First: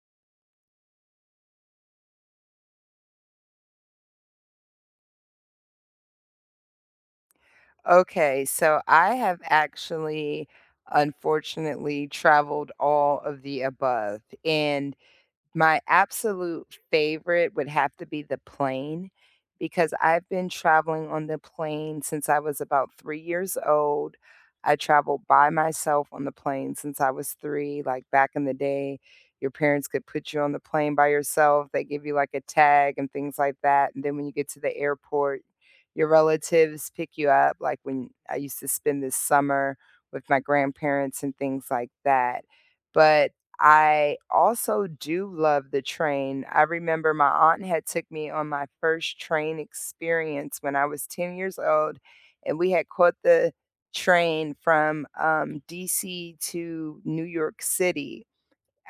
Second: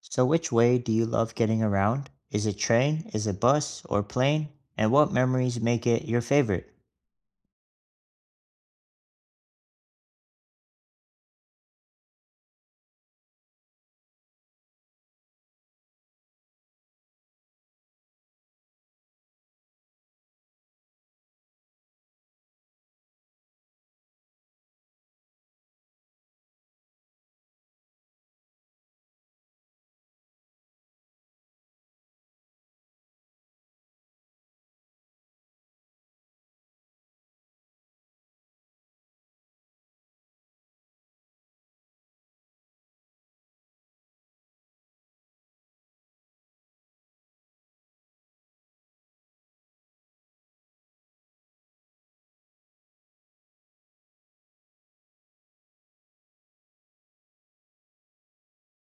So which way do you love getting around? Is it train, is it bus, or plane? And what memories make it your favorite? Okay, so I have actually, unfortunately, traveled all of the above. And my absolute favorite would have to be the plane because I've been traveling on the plane since I was about 3 years old. I traveled by myself on the plane since I was 3, like, back in the day, your parents could put you on the plane by yourself. They give you, like, a tag and things like that, and then when you get to the airport, your relatives pick you up, like, when I used to spend the summer with my grandparents and things like that. But I also do love the train. I remember my aunt had took me on my first train experience when I was 10 years old, and we had caught the train from DC to New York City.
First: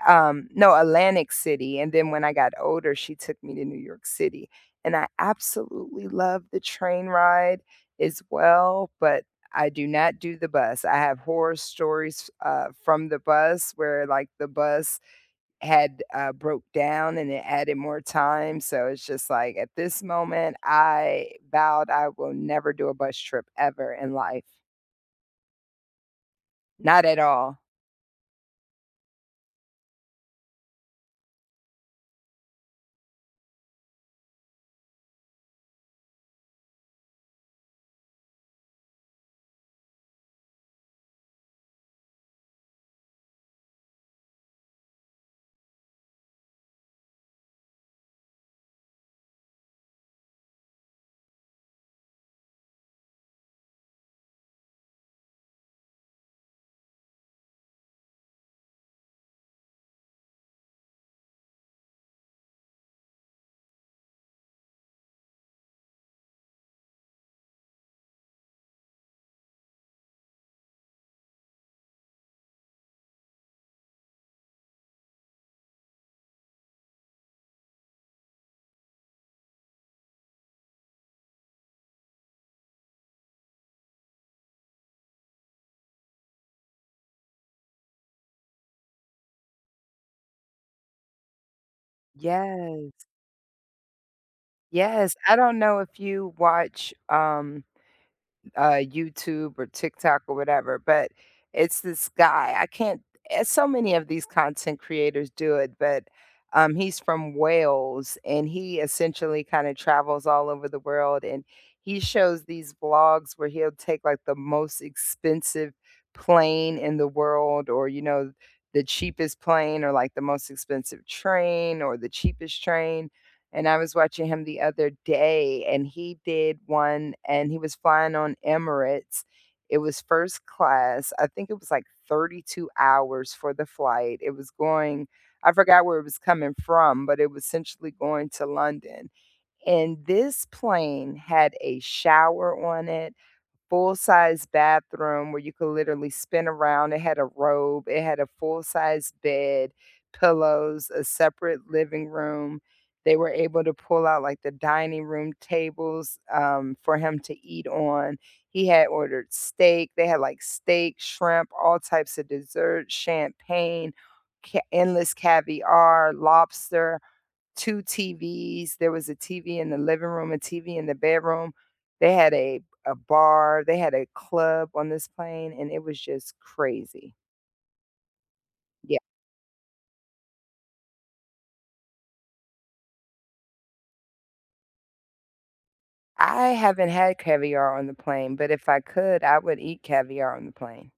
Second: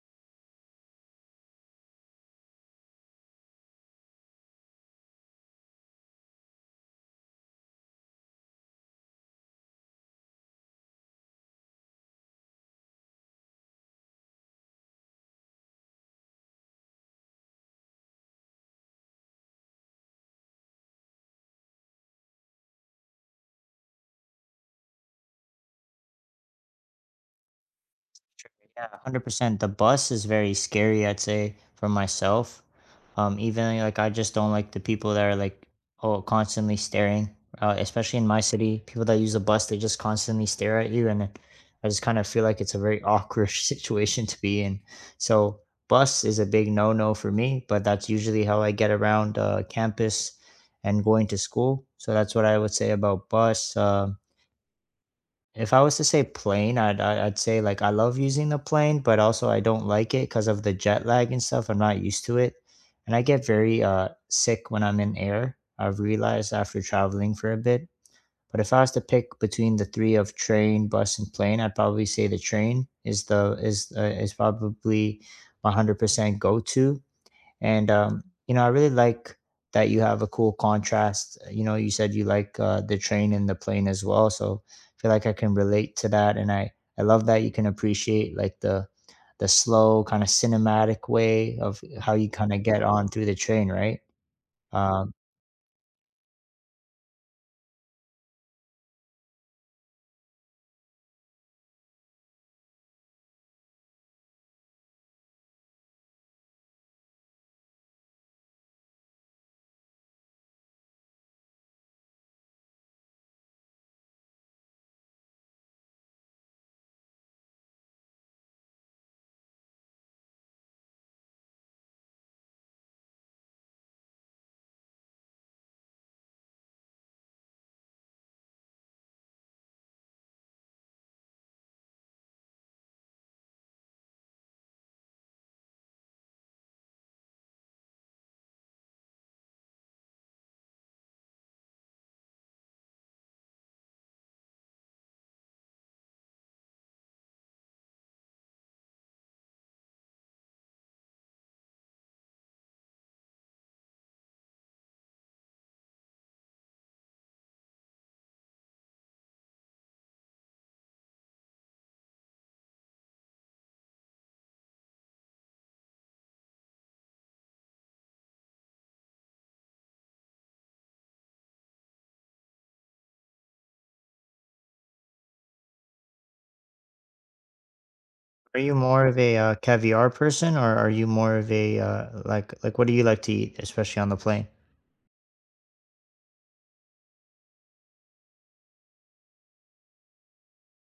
No, Atlantic City. And then when I got older, she took me to New York City. And I absolutely love the train ride as well. But I do not do the bus. I have horror stories from the bus where, like, the bus had, broke down and it added more time, so it's just like, at this moment, I vowed I will never do a bus trip ever in life. Not at all. Yeah, 100%. The bus is very scary, I'd say, for myself. Even I just don't like the people that are like oh constantly staring. Especially in my city, people that use the bus, they just constantly stare at you, I just kind of feel like it's a very awkward situation to be in. So bus is a big no-no for me, but that's usually how I get around campus and going to school. So that's what I would say about bus. If I was to say plane, I'd say, like, I love using the plane, but also I don't like it because of the jet lag and stuff. I'm not used to it, and I get very, sick when I'm in air. I've realized after traveling for a bit, but if I was to pick between the 3 of train, bus, and plane, I'd probably say the train is probably my 100% go-to. And you know, I really like that you have a cool contrast. You know, you said you like the train and the plane as well, so I feel like I can relate to that, and I love that you can appreciate like the slow kind of cinematic way of how you kind of get Yes, on through the train, right? um, yes, I don't know if you watch, YouTube or TikTok or whatever, but it's this guy. I can't. So many of these content creators do it, but he's from Wales and he essentially kind of travels all over the world, and he shows these vlogs where he'll take like the most expensive plane in the world, or you know, the cheapest plane, or like the most expensive train or the cheapest train. And I was watching him the other day, and he did one, and he was flying on Emirates. It was first class. I think it was like 32 hours for the flight. It was going, I forgot where it was coming from, but it was essentially going to London. And this plane had a shower on it, full-size bathroom where you could literally spin around. It had a robe, it had a full-size bed, pillows, a separate living room. They were able to pull out, like, the dining room tables, for him to eat on. He had ordered steak. They had, like, steak, shrimp, all types of desserts, champagne, ca endless caviar, lobster. 2 TVs, there was a TV in the living room, a TV in the bedroom. They had a bar, they had a club on this plane, and it was just crazy. are you Yeah. more of a caviar person, or are you more of a uh, what do you like to eat, especially on the plane? I haven't had caviar on the plane, but if I could, I would eat caviar on the plane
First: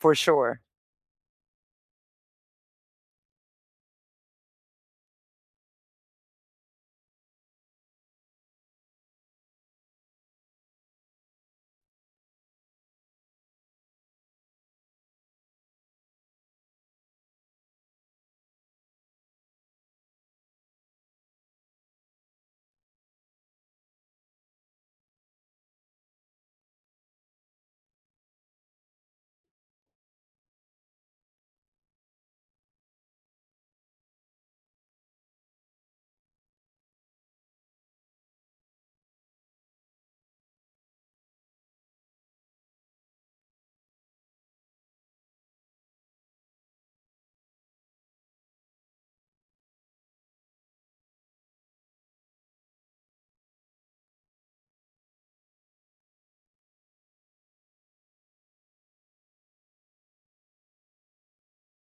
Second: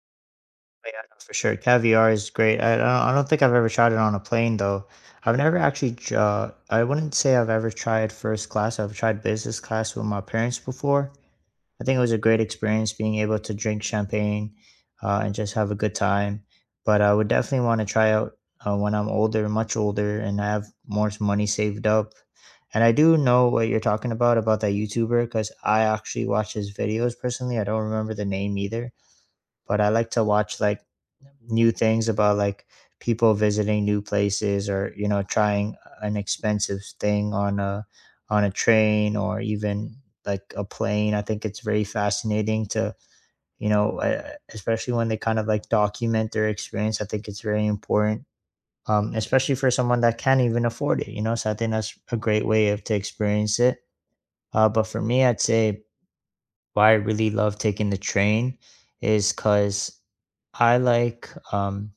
for sure. Oh, yeah, no, for sure. Caviar is great. I don't think I've ever tried it on a plane though. I've never actually I wouldn't say I've ever tried first class. I've tried business class with my parents before. I think it was a great experience being able to drink champagne, and just have a good time. But I would definitely want to try out when I'm older, much older, and I have more money saved up. And I do know what you're talking about that YouTuber, because I actually watch his videos personally. I don't remember the name either, but I like to watch like new things about like people visiting new places, or you know, trying an expensive thing on a train, or even like a plane. I think it's very fascinating to, you know, especially when they kind of like document their experience. I think it's very important. Especially for someone that can't even afford it, you know. So I think that's a great way of to experience it. But for me, I'd say why I really love taking the train is because I like um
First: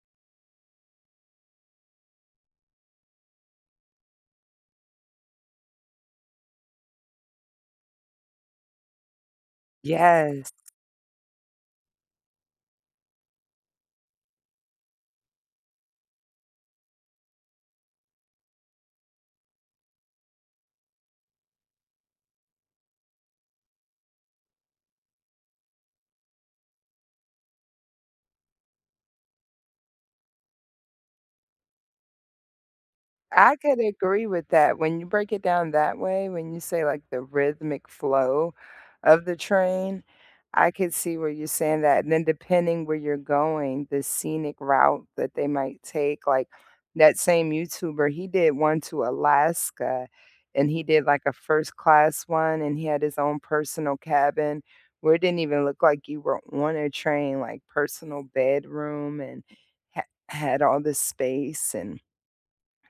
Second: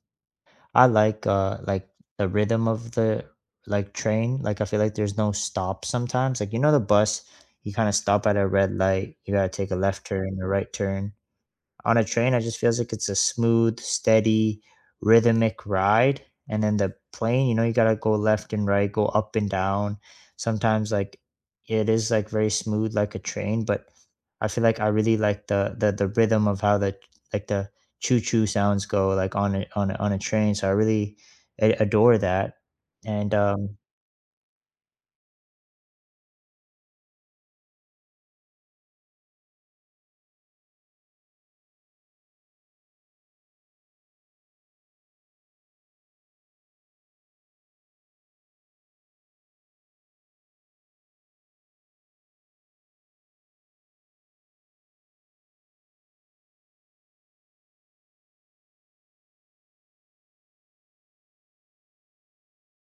I like the rhythm of the like train. Like I feel like there's no stop sometimes. Like you know the bus, you kind of stop at a red light, you gotta take a left turn, a Yes. right turn. On a train, it just feels like it's a smooth, steady, rhythmic ride. And then the plane, you know, you gotta go left and right, go up and down. Sometimes like it is like very smooth like a train, but I feel like I really like the rhythm of how the like the choo choo sounds go like on a train. So I really adore that. And I could agree with that. When you break it down that way, when you say like the rhythmic flow of the train, I could see where you're saying that. And then depending where you're going, the scenic route that they might take, like that same YouTuber, he did one to Alaska, and he did like a first class one and he had his own personal cabin where it didn't even look like you were on a train, like personal bedroom and ha- had all this space, and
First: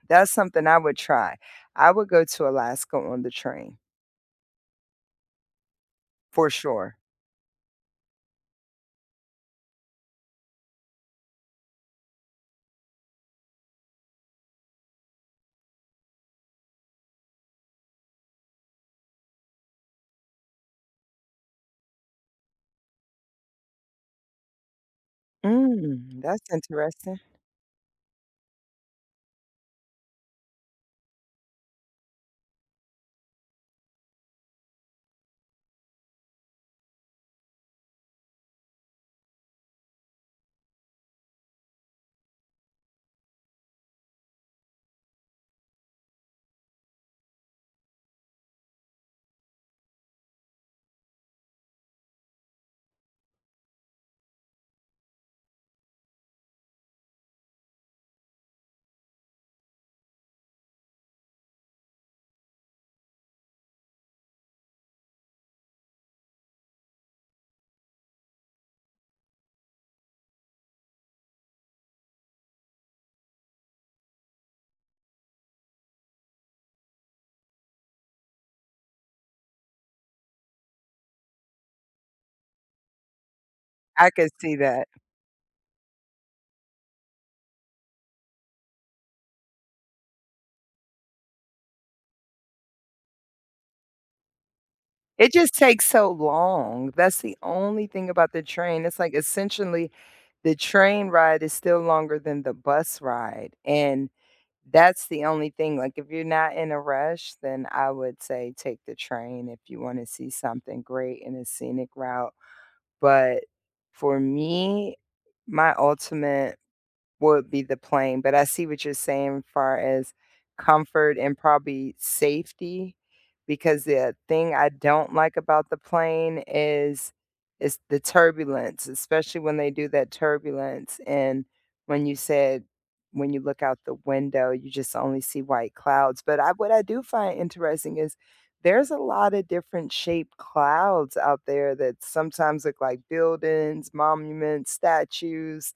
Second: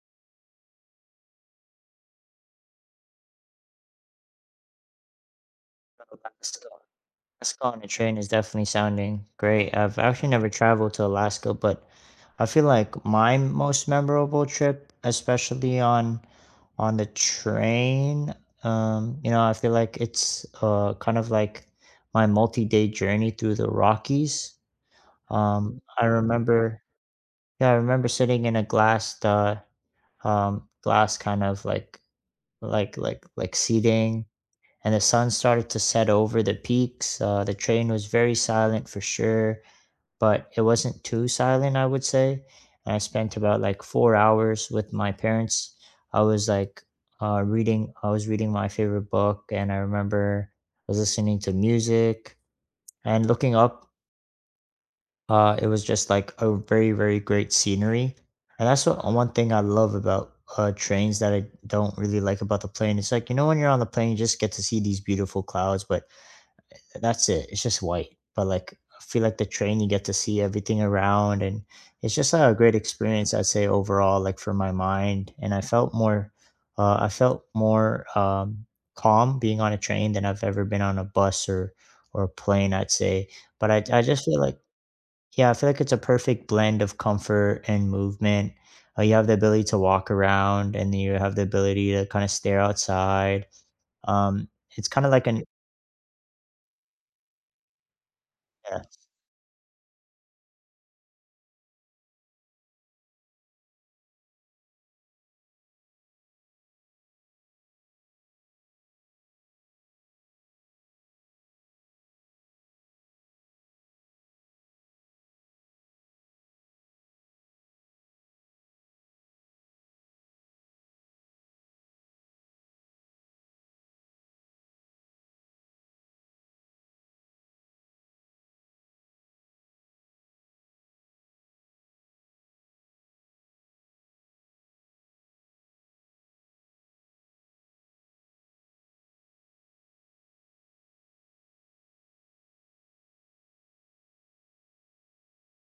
that's something I would try. I would go to Alaska on the train for sure. Alaska on a train is definitely sounding great. I've actually never traveled to Alaska, but I feel like my most memorable trip, especially on the train, you know, I feel like it's kind of like my multi-day journey through the Rockies. I Mm, that's remember, interesting. yeah, I remember sitting in a glass, glass kind of like seating, and the sun started to set over the peaks. The train was very silent for sure, but it wasn't too silent, I would say. And I spent about like 4 hours with my parents. I was like I was reading my favorite book, and I remember I was listening to music and looking up. It was just like a very, very great scenery. And that's what one thing I love about trains that I don't really like about the plane. It's like, you know, when you're on the plane, you just get to see these beautiful clouds, but that's it. It's just white. But like I feel like the train, you get to see everything around, and it's just a great experience, I'd say, overall, like for my mind. And I felt more calm being on a train than I've ever been on a bus or a plane, I'd say. But I I just could feel see like that. yeah, I feel like it's a perfect blend of comfort and movement. You have the ability to walk around, and you have the ability to kind of stare outside. Um, it's kind of like It an just takes so long. That's the only thing about the yeah. train. It's like essentially the train ride is still longer than the bus ride. And that's the only thing. Like, if you're not in a rush, then I would say take the train if you want to see something great in a scenic route. But for me, my ultimate would be the plane, but I see what you're saying far as comfort and probably safety, because the thing I don't like about the plane is the turbulence, especially when they do that turbulence. And when you said when you look out the window, you just only see white clouds. But I, what I do find interesting is there's a lot of different shaped clouds out there that sometimes look like buildings, monuments, statues,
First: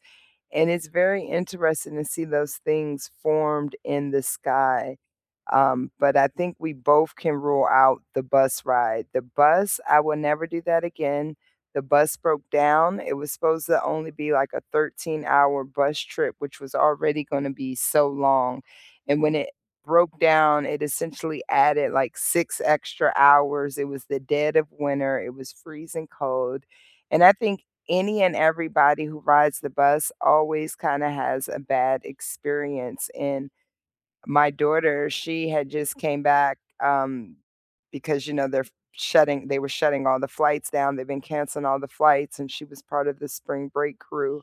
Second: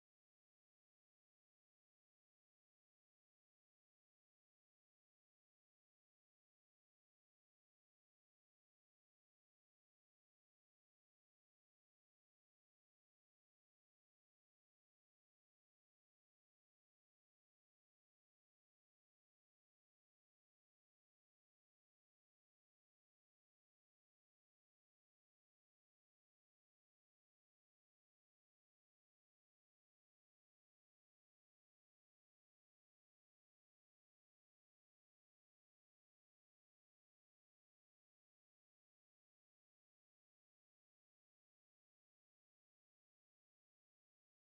and it's very interesting to see those things formed in the sky. But I think we both can rule out the bus ride. The bus, I will never do that again. The bus broke down. It was supposed to only be like a 13-hour bus trip, which was already gonna be so long, and when it broke down, it essentially added, like, 6 extra hours. It was the dead of winter, it was freezing cold, and I think any and everybody who rides the bus always kinda has a bad experience. And my daughter, she had just came back, because, you know, they're shutting they were shutting all the flights down, they've been canceling all the flights, and she was part of the spring break crew,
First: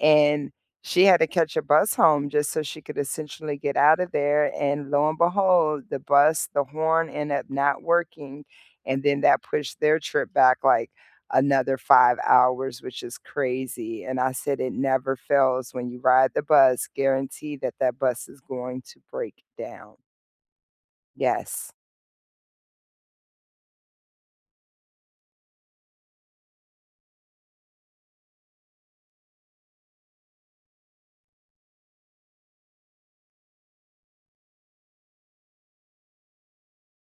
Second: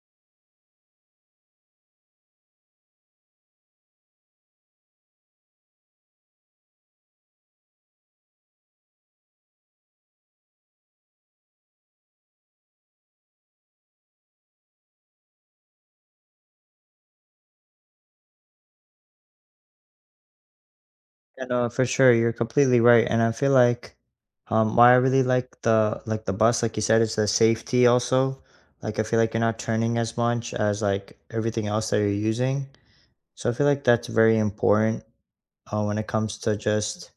and she had to catch a bus home just so she could essentially get out of there, and lo and behold, the bus, the horn ended up not working, and then that pushed their trip back, like, another 5 hours, which is crazy. And I said, "It never fails when you ride the bus, guarantee that that bus is going to break down." Yeah, no, Yes. for sure. You're completely right. And I feel like why I really like the bus, like you said, is the safety also. Like I feel like you're not turning as much as like everything else that you're using. So I feel like that's very important, when it comes to just,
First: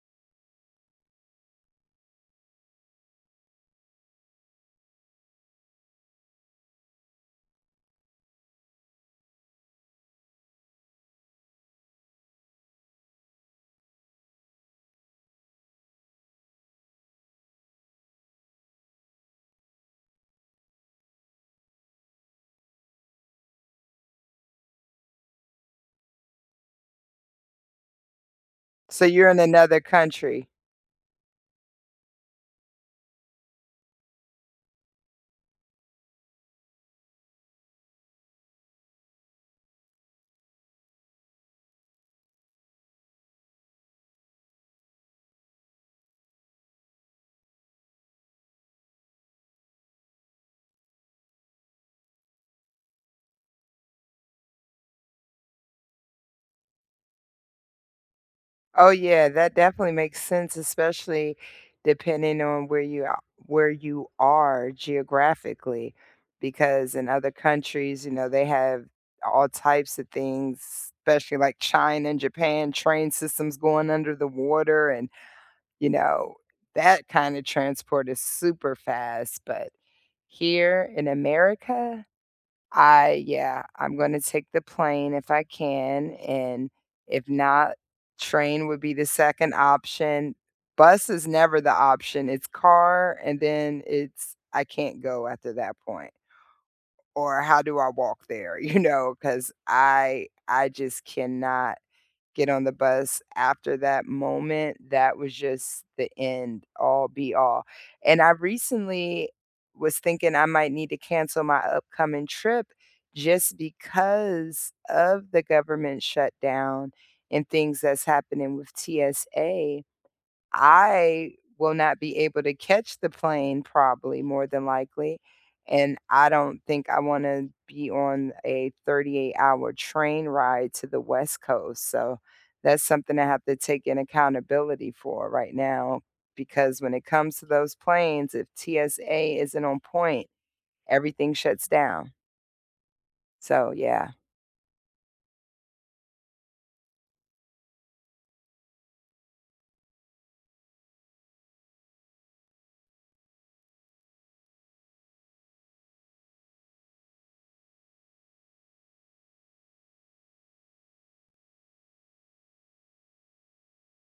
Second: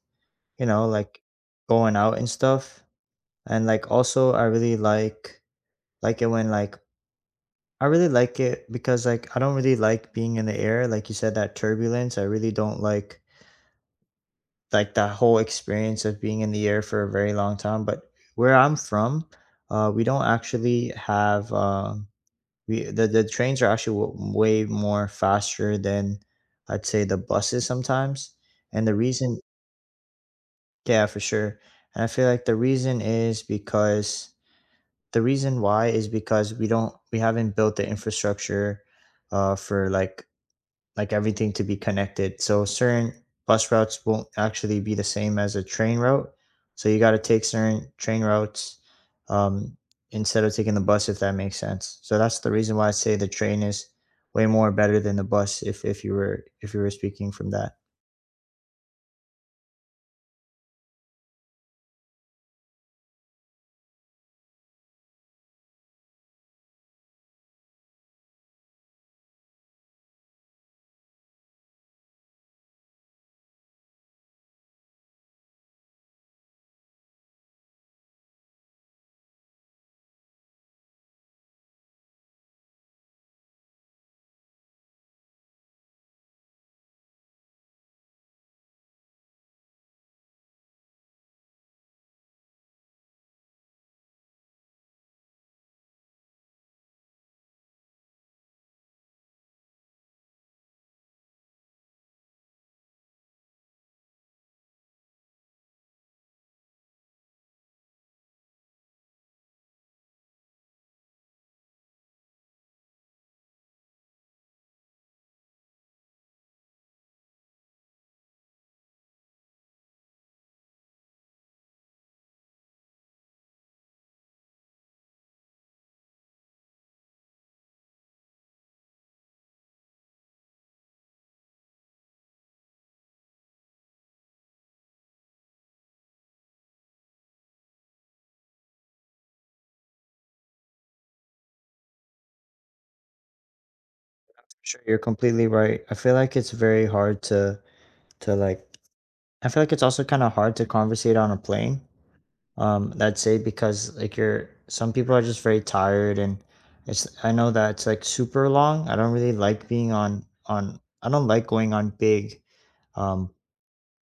you know, like going out and stuff. And like also I really like it when like I really like it because like I don't really like being in the air. Like you said, that turbulence. I really don't like that whole experience of being in the air for a very long time. But where I'm from, we don't actually have we the trains are actually way more faster than I'd say the buses sometimes. And the So you're reason, in another country. yeah, for sure. And I feel like the reason is because the reason why is because we haven't built the infrastructure, for like everything to be connected. So certain bus routes won't actually be the same as a train route. So you got to take certain train routes, um, instead of taking the bus, if that makes sense. So that's the reason why I say the train is way more better than the bus. If you were speaking from that, Oh yeah, that definitely makes sense, especially depending on where you are geographically, because in other countries, you know, they have all types of things, especially like China and Japan, train systems going under the water, and you know, that kind of transport is super fast. But here in America, I yeah, I'm gonna take the plane if I can, and if not, train would be the second option. Bus is never the option. It's car, and then it's I can't go after that point. Or how do I walk there, you know, because I just cannot get on the bus after that moment. That was just the end all be all. And I recently was thinking I might need to cancel my upcoming trip just because of the government shutdown and things that's happening with TSA. I will not be able to catch the plane probably more than likely, and I don't think I wanna be on a 38-hour train ride to the West Coast, so that's something I have to take in accountability for right now, because when it comes to those planes, if TSA isn't on point, everything shuts down. So, yeah. sure, you're completely right. I feel like it's very hard to like. I feel like it's also kind of hard to conversate on a plane. That's it, because like you're some people are just very tired, and it's I know that it's like super long. I don't really like being on I don't like going on big um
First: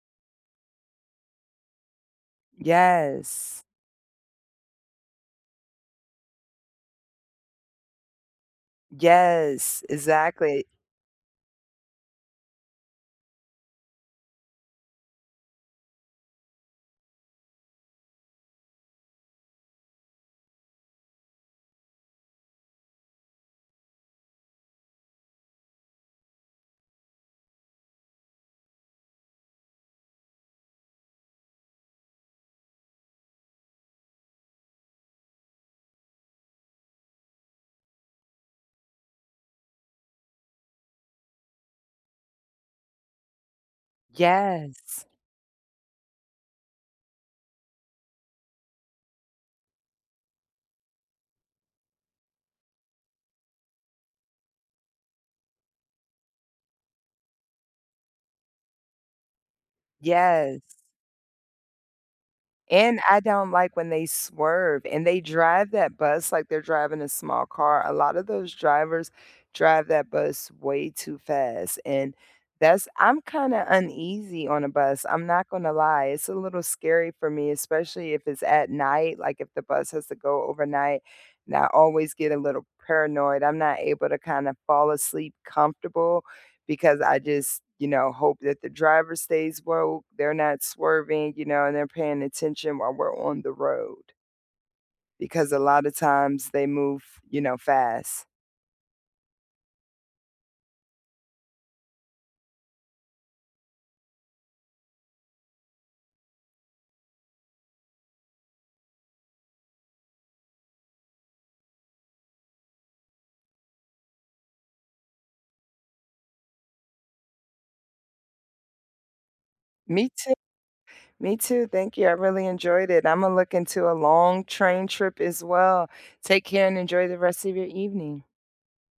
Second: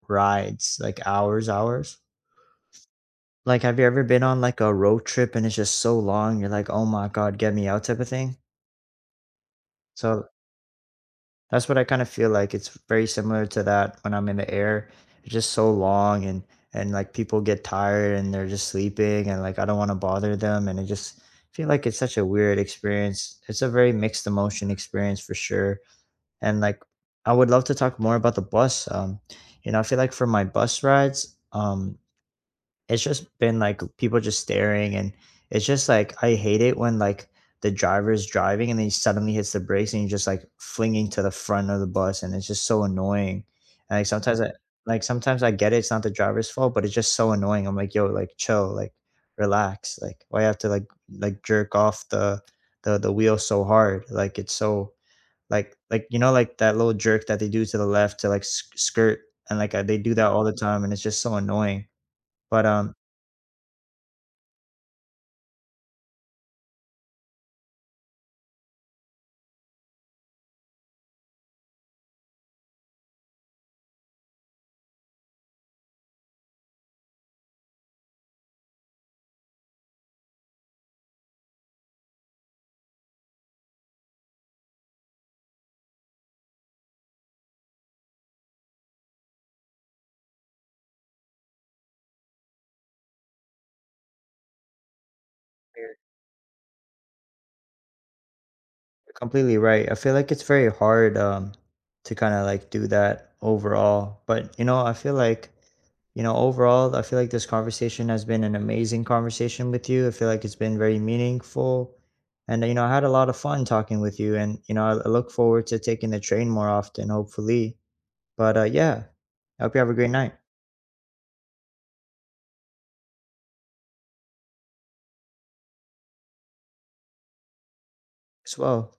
rides like hours. Like Yes. have you ever been on like a road trip and it's just so long, you're like, "Oh my God, get me out" type of thing? Yes, So exactly. that's what I kinda feel like. It's very similar to that when I'm in the air. It's just so long, and, like, people get tired and they're just sleeping, and, like, I don't wanna bother them, and I just feel like it's such a weird experience. It's a very mixed emotion experience for sure, and, like, I would love to talk more about the bus, you know. I feel like for my bus rides, it's just been, like, people just staring, and it's just, like, I hate it when, like, the driver's driving and then he suddenly hits the brakes, and you're just, like, flinging to the front of the bus, and it's just so annoying. And, like, sometimes I Like, Yes. sometimes I get it, it's not the driver's fault, but it's just so annoying. I'm like, "Yo, like, chill, like, relax, like, why you have to, jerk off the wheel so hard?" Like, it's so like, you know, like, that little jerk that they do to the left to, like, sk skirt, and, like, they do that all the Yes. time, and it's just so annoying. But, um, And I don't like when they swerve and they drive that bus like they're driving a small car. A lot of those drivers drive that bus way too fast. And that's, I'm kind of uneasy on a bus. I'm not going to lie. It's a little scary for me, especially if it's at night, like if the bus has to go overnight. And I always get a little paranoid. I'm not able to kind of fall asleep comfortable because I just, you know, hope that the driver stays woke, they're not swerving, you know, and they're paying attention while we're on the road, because a lot of times they move, you know, fast. Completely right. I feel like it's very hard to kind of like do that overall. But you know, I feel like you know, overall, I feel like this conversation has been an amazing conversation with you. I feel like it's been very meaningful. And you know, I had a lot of fun talking with you, and you know, I look forward to taking the train more often, hopefully. But yeah, I hope you have a Me great night too. Me too. Thank you. I really enjoyed it. I'm going to look into a long train trip as well. Take care and enjoy the rest of your evening. as well.